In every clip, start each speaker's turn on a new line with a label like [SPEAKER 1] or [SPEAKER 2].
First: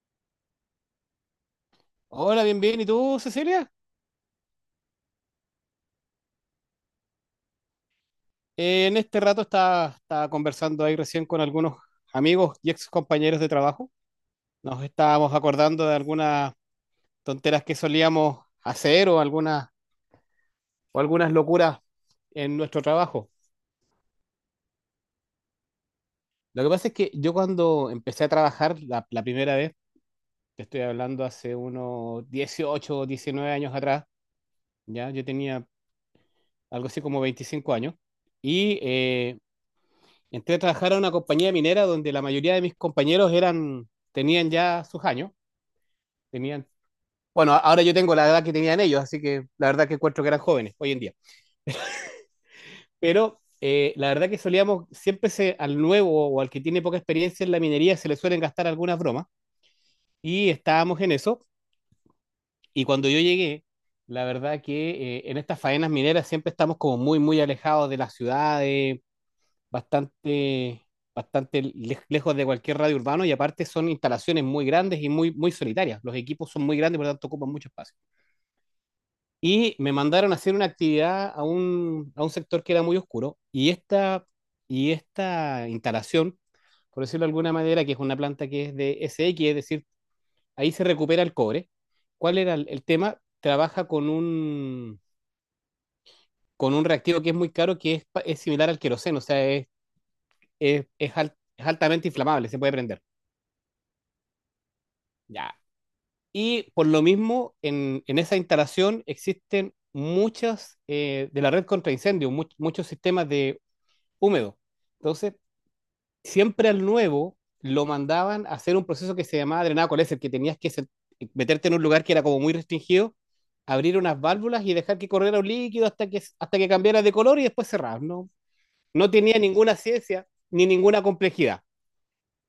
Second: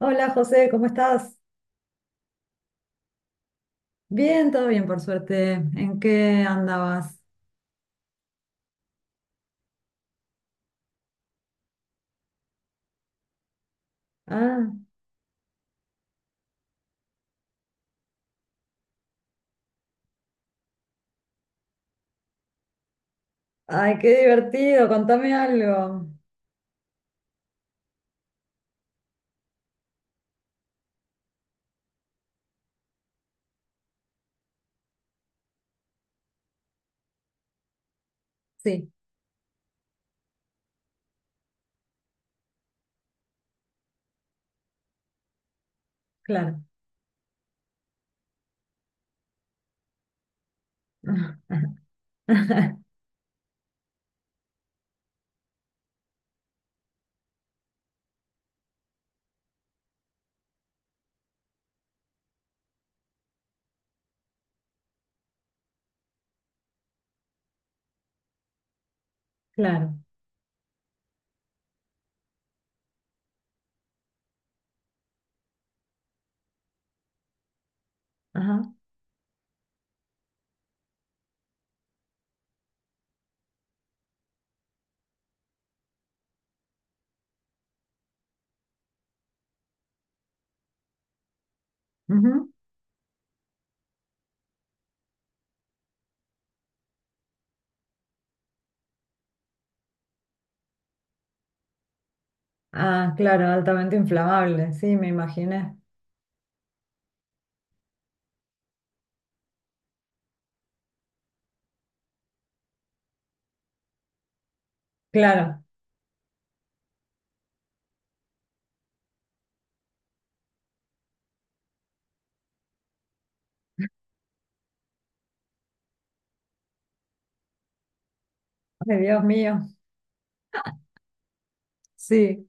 [SPEAKER 1] Hola José, ¿cómo estás?
[SPEAKER 2] Hola, bien, bien. ¿Y tú, Cecilia?
[SPEAKER 1] Bien, todo bien por suerte. ¿En qué andabas?
[SPEAKER 2] En este rato estaba conversando ahí recién con algunos amigos y ex compañeros de trabajo.
[SPEAKER 1] Ah,
[SPEAKER 2] Nos estábamos acordando de algunas tonteras que solíamos hacer o algunas locuras en nuestro trabajo.
[SPEAKER 1] ay, qué divertido, contame algo.
[SPEAKER 2] Lo que pasa es que yo cuando empecé a trabajar la primera vez, te estoy hablando hace unos 18 o 19 años atrás, ya yo tenía algo así como 25 años, y
[SPEAKER 1] Sí,
[SPEAKER 2] entré a trabajar a una compañía minera donde la mayoría de mis compañeros eran, tenían ya sus años,
[SPEAKER 1] claro.
[SPEAKER 2] tenían, bueno, ahora yo tengo la edad que tenían ellos, así que la verdad que encuentro que eran jóvenes hoy en día. Pero la verdad que solíamos, siempre se, al nuevo o al que tiene poca experiencia en la minería se le suelen gastar algunas bromas y estábamos en eso. Y cuando yo llegué, la verdad que en estas faenas mineras siempre estamos como muy alejados de las ciudades,
[SPEAKER 1] Claro.
[SPEAKER 2] bastante, bastante lejos de cualquier radio urbano y aparte son instalaciones muy grandes y muy solitarias. Los equipos son muy grandes, por lo tanto ocupan mucho espacio.
[SPEAKER 1] Ajá.
[SPEAKER 2] Y me mandaron a hacer una actividad a a un sector que era muy oscuro y esta instalación, por decirlo de alguna manera, que es una planta que es de S SX, es decir, ahí se recupera el cobre. ¿Cuál
[SPEAKER 1] Ujú.
[SPEAKER 2] era el tema? Trabaja con con un reactivo que es muy caro, que es, es similar al queroseno, o sea, es es altamente inflamable, se puede prender.
[SPEAKER 1] Ah, claro, altamente inflamable, sí, me
[SPEAKER 2] Ya.
[SPEAKER 1] imaginé.
[SPEAKER 2] Y por lo mismo, en esa instalación existen muchas de la red contra incendios, muchos sistemas de húmedo. Entonces,
[SPEAKER 1] Claro.
[SPEAKER 2] siempre al nuevo lo mandaban a hacer un proceso que se llamaba drenado coléser, que tenías que meterte en un lugar que era como muy restringido, abrir unas válvulas y dejar que corriera un líquido hasta que cambiara de color y después cerrar. No,
[SPEAKER 1] Ay,
[SPEAKER 2] no
[SPEAKER 1] Dios
[SPEAKER 2] tenía
[SPEAKER 1] mío.
[SPEAKER 2] ninguna ciencia ni ninguna complejidad.
[SPEAKER 1] Sí,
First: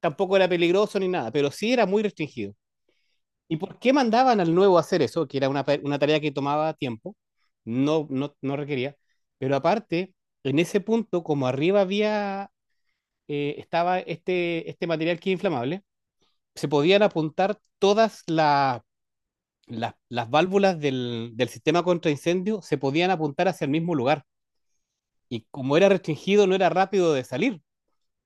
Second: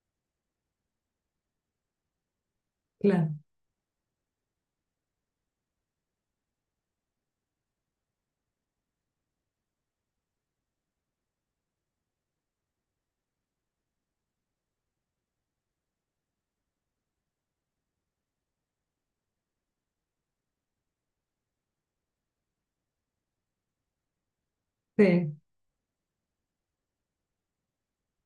[SPEAKER 2] Tampoco era peligroso ni nada, pero sí era muy restringido.
[SPEAKER 1] claro,
[SPEAKER 2] ¿Y por qué mandaban al nuevo a hacer eso? Que era una, una tarea que tomaba tiempo, no requería. Pero aparte, en ese punto, como arriba había, estaba este material que es inflamable, se podían apuntar las válvulas del sistema contra incendio, se podían apuntar hacia el mismo lugar.
[SPEAKER 1] sí.
[SPEAKER 2] Y como era restringido, no era rápido de salir.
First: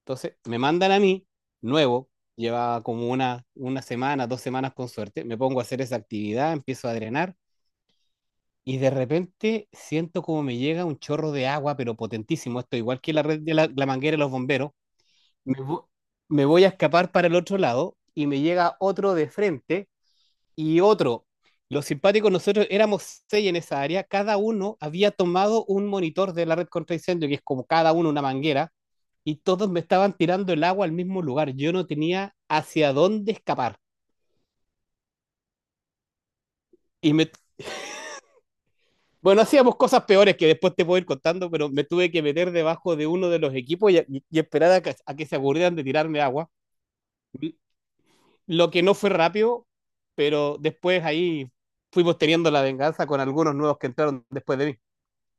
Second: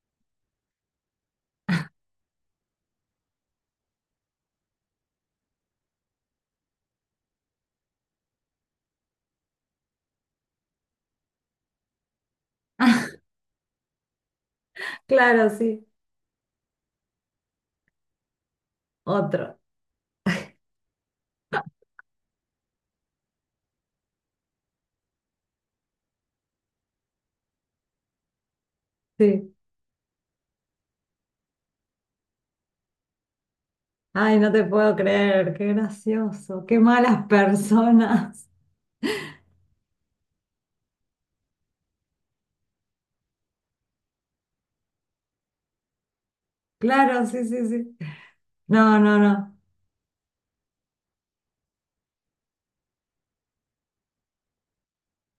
[SPEAKER 2] Entonces, me mandan a mí, nuevo, lleva como una semana, dos semanas con suerte, me pongo a hacer esa actividad, empiezo a drenar. Y de repente siento como me llega un chorro de agua, pero potentísimo. Esto igual que la red de la manguera de los bomberos.
[SPEAKER 1] Claro,
[SPEAKER 2] Me,
[SPEAKER 1] sí.
[SPEAKER 2] vo- Me voy a escapar para el otro lado y me llega otro de
[SPEAKER 1] Otro.
[SPEAKER 2] frente y otro. Los simpáticos, nosotros éramos seis en esa área. Cada uno había tomado un monitor de la red contra incendio, que es como cada uno una manguera, y
[SPEAKER 1] Sí.
[SPEAKER 2] todos me estaban tirando el agua al mismo lugar. Yo no tenía hacia dónde escapar.
[SPEAKER 1] Ay, no te puedo creer, qué gracioso, qué
[SPEAKER 2] Y
[SPEAKER 1] malas
[SPEAKER 2] me
[SPEAKER 1] personas.
[SPEAKER 2] Bueno, hacíamos cosas peores que después te puedo ir contando, pero me tuve que meter debajo de uno de los equipos y esperar a a que se aburrieran de tirarme agua.
[SPEAKER 1] Claro, sí, sí, sí.
[SPEAKER 2] Lo que no
[SPEAKER 1] No,
[SPEAKER 2] fue
[SPEAKER 1] no, no.
[SPEAKER 2] rápido, pero después ahí fuimos teniendo la venganza con algunos nuevos que entraron después de mí.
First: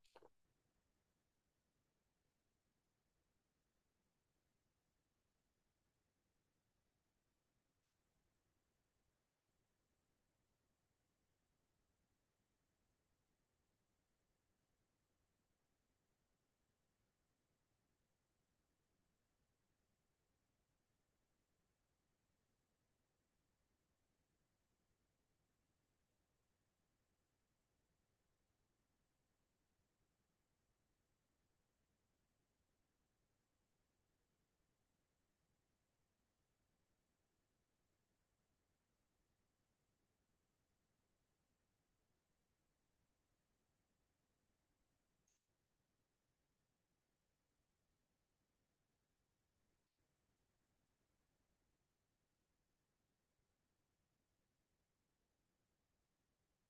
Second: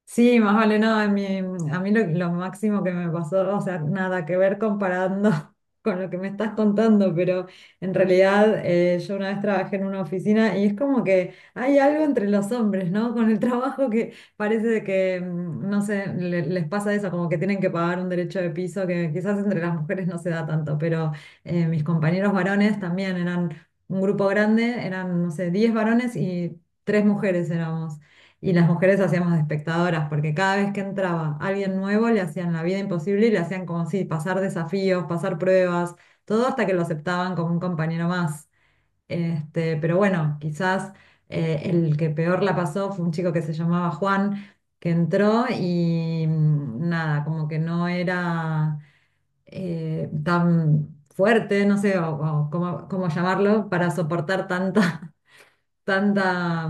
[SPEAKER 1] Sí, más vale, no, a mí, lo máximo que me pasó, o sea, nada que ver comparando con lo que me estás contando, pero en realidad yo una vez trabajé en una oficina y es como que hay algo entre los hombres, ¿no? Con el trabajo que parece de que, no sé, les pasa eso, como que tienen que pagar un derecho de piso que quizás entre las mujeres no se da tanto, pero mis compañeros varones también eran un grupo grande, eran, no sé, 10 varones y tres mujeres éramos. Y las mujeres hacíamos de espectadoras, porque cada vez que entraba alguien nuevo le hacían la vida imposible y le hacían como si pasar desafíos, pasar pruebas, todo hasta que lo aceptaban como un compañero más. Este, pero bueno, quizás el que peor la pasó fue un chico que se llamaba Juan, que entró y nada, como que no era tan fuerte, no sé o cómo llamarlo, para soportar tanta,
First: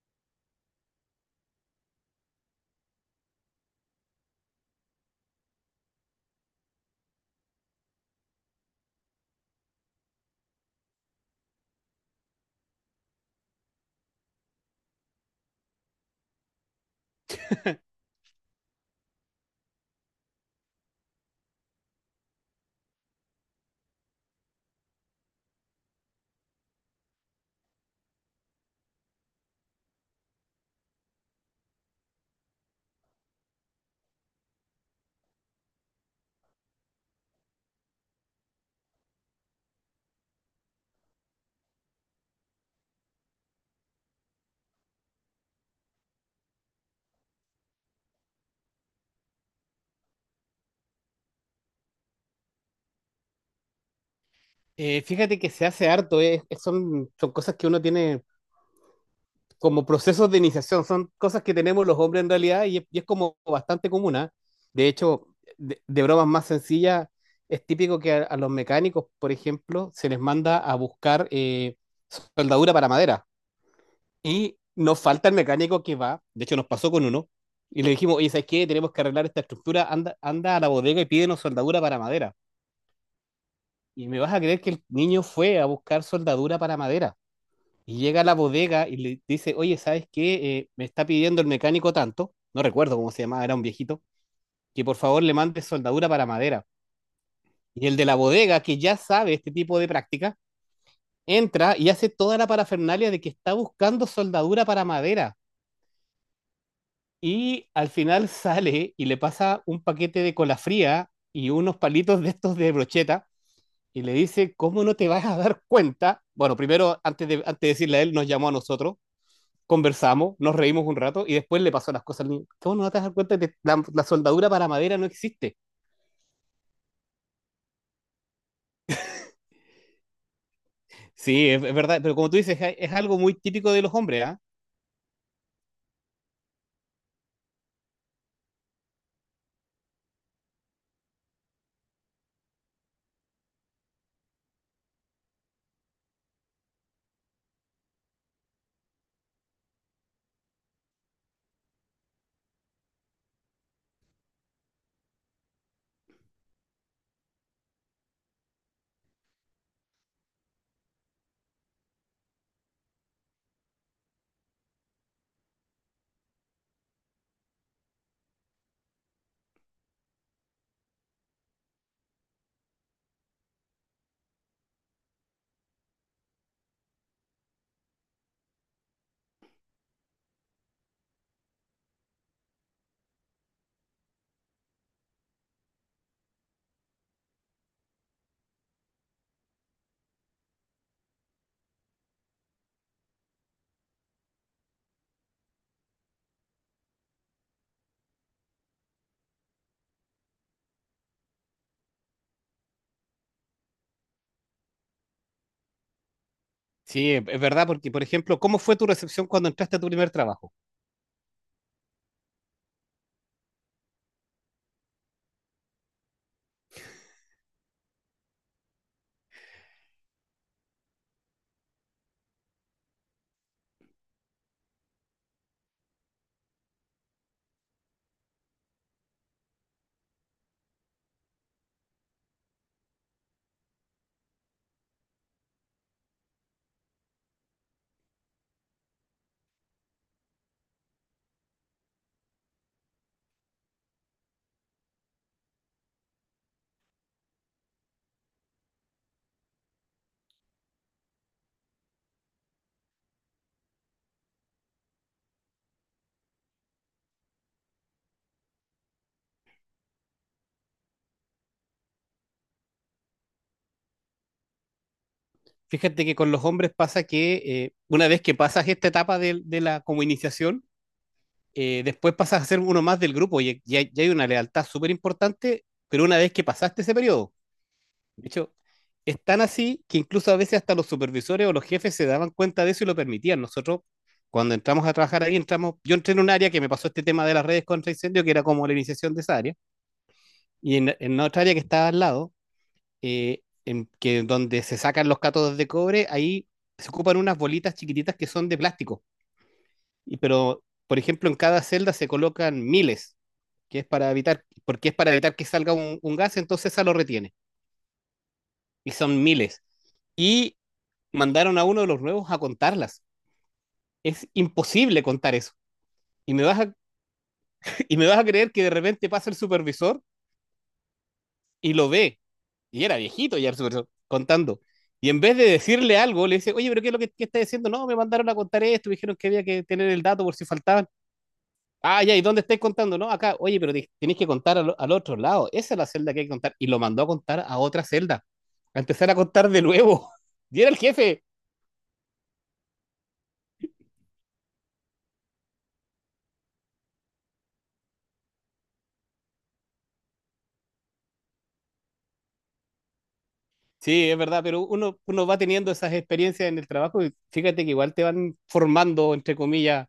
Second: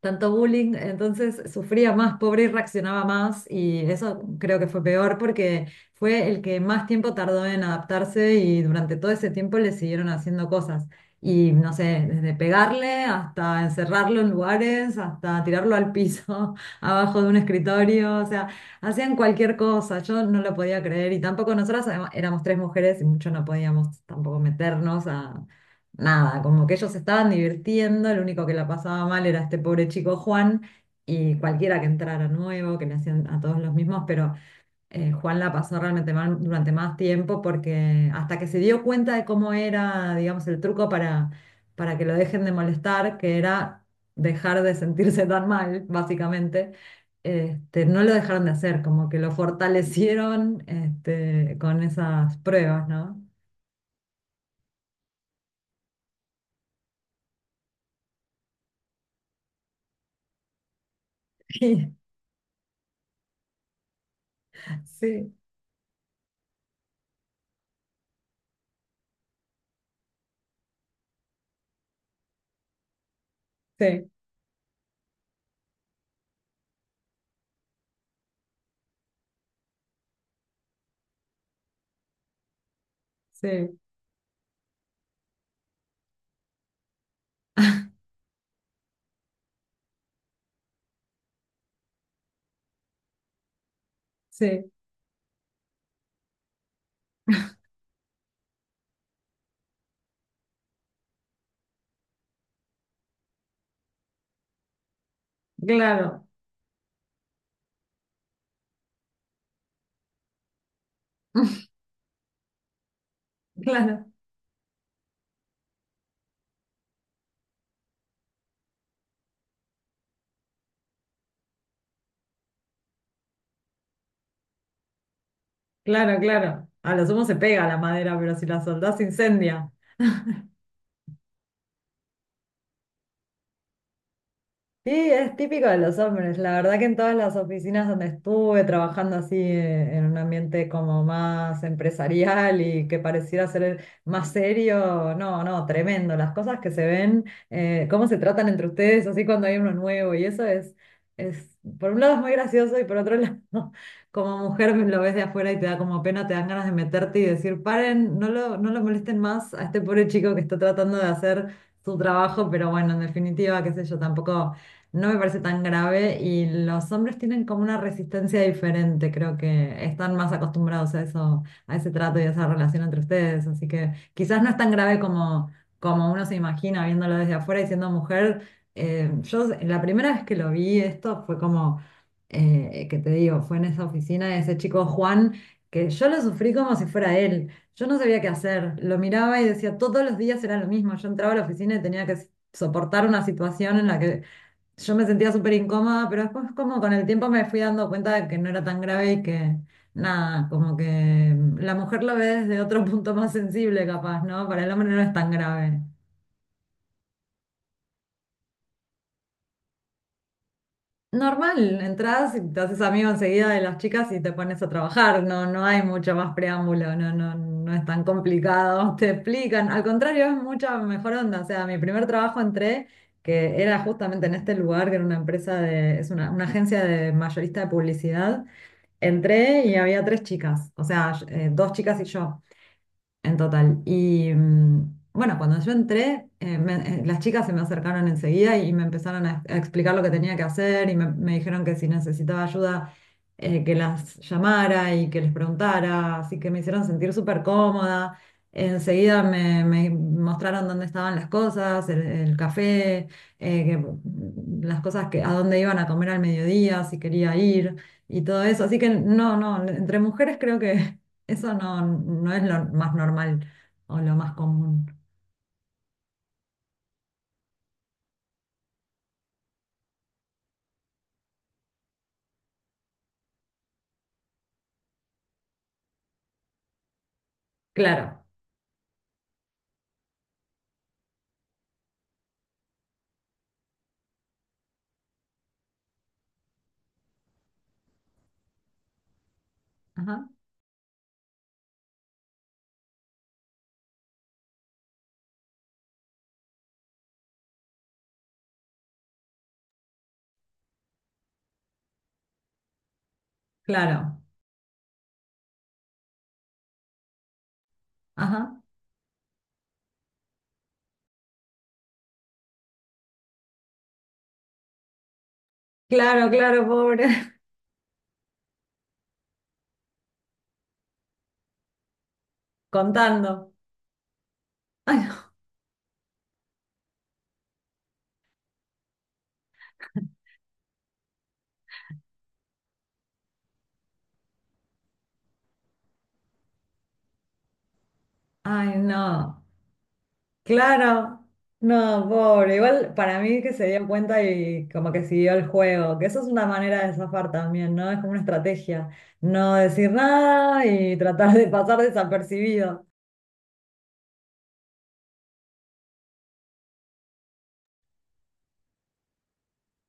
[SPEAKER 1] tanto bullying, entonces sufría más, pobre, y reaccionaba más y eso creo que fue peor porque fue el que más tiempo tardó en adaptarse y durante todo ese tiempo le siguieron haciendo cosas. Y no sé, desde pegarle hasta encerrarlo en lugares, hasta tirarlo al piso, abajo de un escritorio, o sea, hacían cualquier cosa, yo no lo podía creer y tampoco nosotras además, éramos tres mujeres y mucho no podíamos tampoco meternos a nada, como que ellos se estaban divirtiendo, el único que la pasaba mal era este pobre chico Juan y cualquiera que entrara nuevo, que le hacían a todos los mismos, pero Juan la pasó realmente mal durante más tiempo porque hasta que se dio cuenta de cómo era, digamos, el truco para, que lo dejen de molestar, que era dejar de sentirse tan mal, básicamente. Este, no lo dejaron de hacer, como que lo fortalecieron este, con esas pruebas, ¿no?
[SPEAKER 2] Fíjate que se hace harto, son cosas que uno tiene como procesos de iniciación. Son cosas que tenemos los hombres en realidad y es como bastante común, ¿ah? De hecho,
[SPEAKER 1] Sí,
[SPEAKER 2] bromas más sencillas, es típico que a los mecánicos, por ejemplo, se les manda a buscar soldadura para madera.
[SPEAKER 1] sí,
[SPEAKER 2] Y nos falta el mecánico que va, de hecho nos pasó con uno, y le dijimos, oye, ¿sabes qué? Tenemos que arreglar esta estructura, anda a la bodega y pídenos soldadura para madera.
[SPEAKER 1] sí.
[SPEAKER 2] Y me vas a creer que el niño fue a buscar soldadura para madera. Y llega a la bodega y le dice, oye, ¿sabes qué? Me está pidiendo el mecánico tanto, no recuerdo cómo se llamaba, era un viejito,
[SPEAKER 1] Sí,
[SPEAKER 2] que por favor le mande soldadura para madera. Y el de la bodega, que ya sabe este tipo de práctica, entra y hace toda la parafernalia de que está buscando soldadura para madera.
[SPEAKER 1] claro,
[SPEAKER 2] Y al final sale y le pasa un paquete de cola fría y unos palitos de estos de brocheta y
[SPEAKER 1] claro,
[SPEAKER 2] le dice, ¿cómo no te vas a dar cuenta? Bueno, primero, antes de decirle a él, nos llamó a nosotros, conversamos, nos reímos un rato y después le pasó las cosas al niño. ¿Cómo no te das cuenta que la soldadura para madera no existe?
[SPEAKER 1] claro, claro. A lo sumo se pega la madera, pero si la soldás se incendia.
[SPEAKER 2] Sí, es verdad, pero como tú dices, es algo muy típico de los hombres, ¿ah?
[SPEAKER 1] Sí, es típico de los hombres. La verdad que en todas las oficinas donde estuve trabajando así en un ambiente como más empresarial y que pareciera ser más serio, no, no, tremendo. Las cosas que se ven, cómo se tratan entre ustedes, así cuando hay uno nuevo y eso es, es, por un lado es muy gracioso y por otro lado, como mujer pues, lo ves de afuera y te da como pena, te dan ganas de meterte y decir, paren, no lo, molesten más a este pobre chico que está tratando de hacer su trabajo, pero bueno, en definitiva, qué sé yo, tampoco no me parece tan grave y los hombres tienen como una resistencia diferente, creo que están más acostumbrados a eso, a ese trato y a esa relación entre ustedes, así que quizás no es tan grave como, uno se imagina viéndolo desde afuera y siendo mujer. Yo la primera vez que lo vi esto fue como, que te digo, fue en esa oficina de ese chico Juan, que yo lo sufrí como si fuera él. Yo no sabía qué hacer, lo miraba y decía, todos los días era lo mismo. Yo entraba a la oficina y tenía que soportar una situación en la que yo me sentía súper incómoda, pero después como con el tiempo me fui dando cuenta de que no era tan grave y que nada, como que la mujer lo ve desde otro punto más sensible capaz, ¿no? Para el hombre no es tan grave.
[SPEAKER 2] Sí, es verdad, porque por ejemplo, ¿cómo fue tu recepción cuando entraste a tu primer trabajo?
[SPEAKER 1] Normal, entras y te haces amigo enseguida de las chicas y te pones a trabajar, no, no hay mucho más preámbulo, no, no, no es tan complicado, te explican, al contrario es mucha mejor onda, o sea, mi primer trabajo entré que era justamente en este lugar, que era una empresa de, es una, agencia de mayorista de publicidad. Entré y había tres chicas, o sea, dos chicas y yo. En total. Y bueno, cuando yo entré, las chicas se me acercaron enseguida y me empezaron a, explicar lo que tenía que hacer y me, dijeron que si necesitaba ayuda, que las llamara y que les preguntara. Así que me hicieron sentir súper cómoda. Enseguida me, mostraron dónde estaban las cosas, el, café, las cosas que a dónde iban a comer al mediodía, si quería ir y todo eso. Así que no, no, entre mujeres creo que... Eso no, no es lo más normal o lo más común.
[SPEAKER 2] Fíjate que con los hombres pasa que una vez que pasas esta etapa de la como iniciación, después pasas a ser uno más del grupo y hay una lealtad súper importante, pero una vez que pasaste ese periodo.
[SPEAKER 1] Claro,
[SPEAKER 2] De hecho, es tan así que incluso a veces hasta los supervisores o los jefes se daban cuenta de eso y lo permitían. Nosotros, cuando entramos a trabajar ahí, entramos, yo entré en un área que me pasó este tema de las redes contra incendio, que era como la iniciación de esa área,
[SPEAKER 1] ajá,
[SPEAKER 2] y en otra área que estaba al lado, en que donde se sacan los cátodos de cobre, ahí se ocupan unas bolitas chiquititas que son de plástico. Y, pero, por ejemplo, en cada celda se colocan miles, que es para
[SPEAKER 1] claro,
[SPEAKER 2] evitar, porque es para evitar que salga un gas, entonces esa lo retiene.
[SPEAKER 1] ajá,
[SPEAKER 2] Y son miles. Y mandaron a uno de los nuevos a contarlas. Es imposible contar eso.
[SPEAKER 1] claro,
[SPEAKER 2] Y me vas
[SPEAKER 1] claro,
[SPEAKER 2] a,
[SPEAKER 1] pobre.
[SPEAKER 2] y me vas a creer que de repente pasa el supervisor y lo ve. Y era
[SPEAKER 1] Contando.
[SPEAKER 2] viejito ya el supervisor contando.
[SPEAKER 1] Ay,
[SPEAKER 2] Y en
[SPEAKER 1] no,
[SPEAKER 2] vez de decirle algo, le dice, oye, pero ¿qué es lo que está diciendo? No, me mandaron a contar esto, me dijeron que había que tener el dato por si faltaban. Ah, ya, ¿y dónde estáis contando? No, acá, oye, pero tenéis que contar al otro lado. Esa es la celda que hay que contar. Y lo mandó a contar a otra celda,
[SPEAKER 1] ay,
[SPEAKER 2] a empezar a
[SPEAKER 1] no,
[SPEAKER 2] contar de nuevo. Y era el jefe.
[SPEAKER 1] claro, no, pobre. Igual para mí que se dio cuenta y como que siguió el juego, que eso es una manera de zafar también, ¿no? Es como una estrategia, no decir nada y tratar de pasar desapercibido.
[SPEAKER 2] Sí, es verdad, pero uno va teniendo esas experiencias en el trabajo y fíjate que igual te van formando, entre comillas,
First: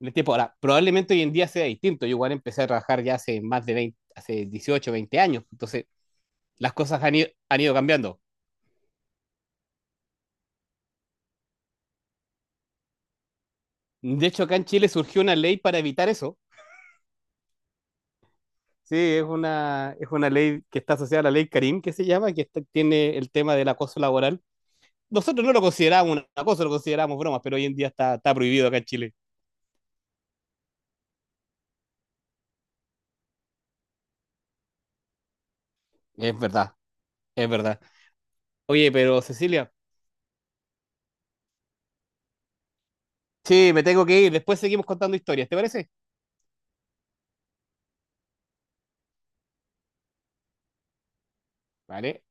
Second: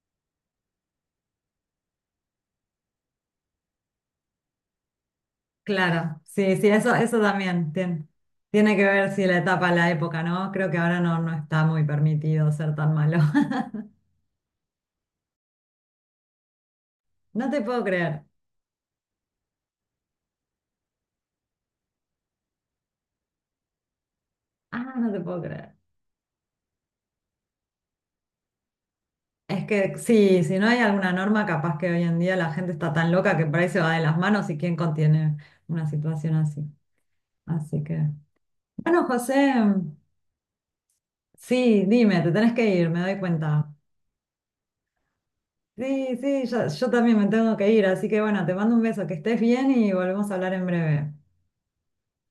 [SPEAKER 2] en el tiempo. Ahora, probablemente hoy en día sea distinto. Yo igual empecé a trabajar ya hace más de 20, hace 18, 20 años. Entonces,
[SPEAKER 1] Claro, sí, sí,
[SPEAKER 2] las
[SPEAKER 1] eso,
[SPEAKER 2] cosas han
[SPEAKER 1] también
[SPEAKER 2] ido cambiando.
[SPEAKER 1] tiene que ver si la etapa, la época, ¿no? Creo que ahora no, no está muy permitido ser tan malo.
[SPEAKER 2] De hecho, acá en Chile surgió una ley para evitar eso.
[SPEAKER 1] No te puedo creer.
[SPEAKER 2] Sí, es es una ley que está asociada a la ley Karim, que se llama, que está- tiene el tema del acoso laboral.
[SPEAKER 1] Ah, no te puedo
[SPEAKER 2] Nosotros no lo
[SPEAKER 1] creer.
[SPEAKER 2] consideramos un acoso, lo consideramos bromas, pero hoy en día está prohibido acá en Chile.
[SPEAKER 1] Es que sí, si no hay alguna norma, capaz que hoy en día la gente está tan loca que por ahí se va de las manos y quién contiene una situación
[SPEAKER 2] Es
[SPEAKER 1] así.
[SPEAKER 2] verdad, es verdad.
[SPEAKER 1] Así que,
[SPEAKER 2] Oye,
[SPEAKER 1] bueno,
[SPEAKER 2] pero
[SPEAKER 1] José,
[SPEAKER 2] Cecilia.
[SPEAKER 1] sí, dime, te tenés que ir, me doy
[SPEAKER 2] Sí,
[SPEAKER 1] cuenta.
[SPEAKER 2] me tengo que ir. Después seguimos contando historias, ¿te parece?
[SPEAKER 1] Sí, sí, yo, también me tengo que ir, así que bueno, te mando un beso, que estés bien y volvemos a hablar en breve.
[SPEAKER 2] Vale.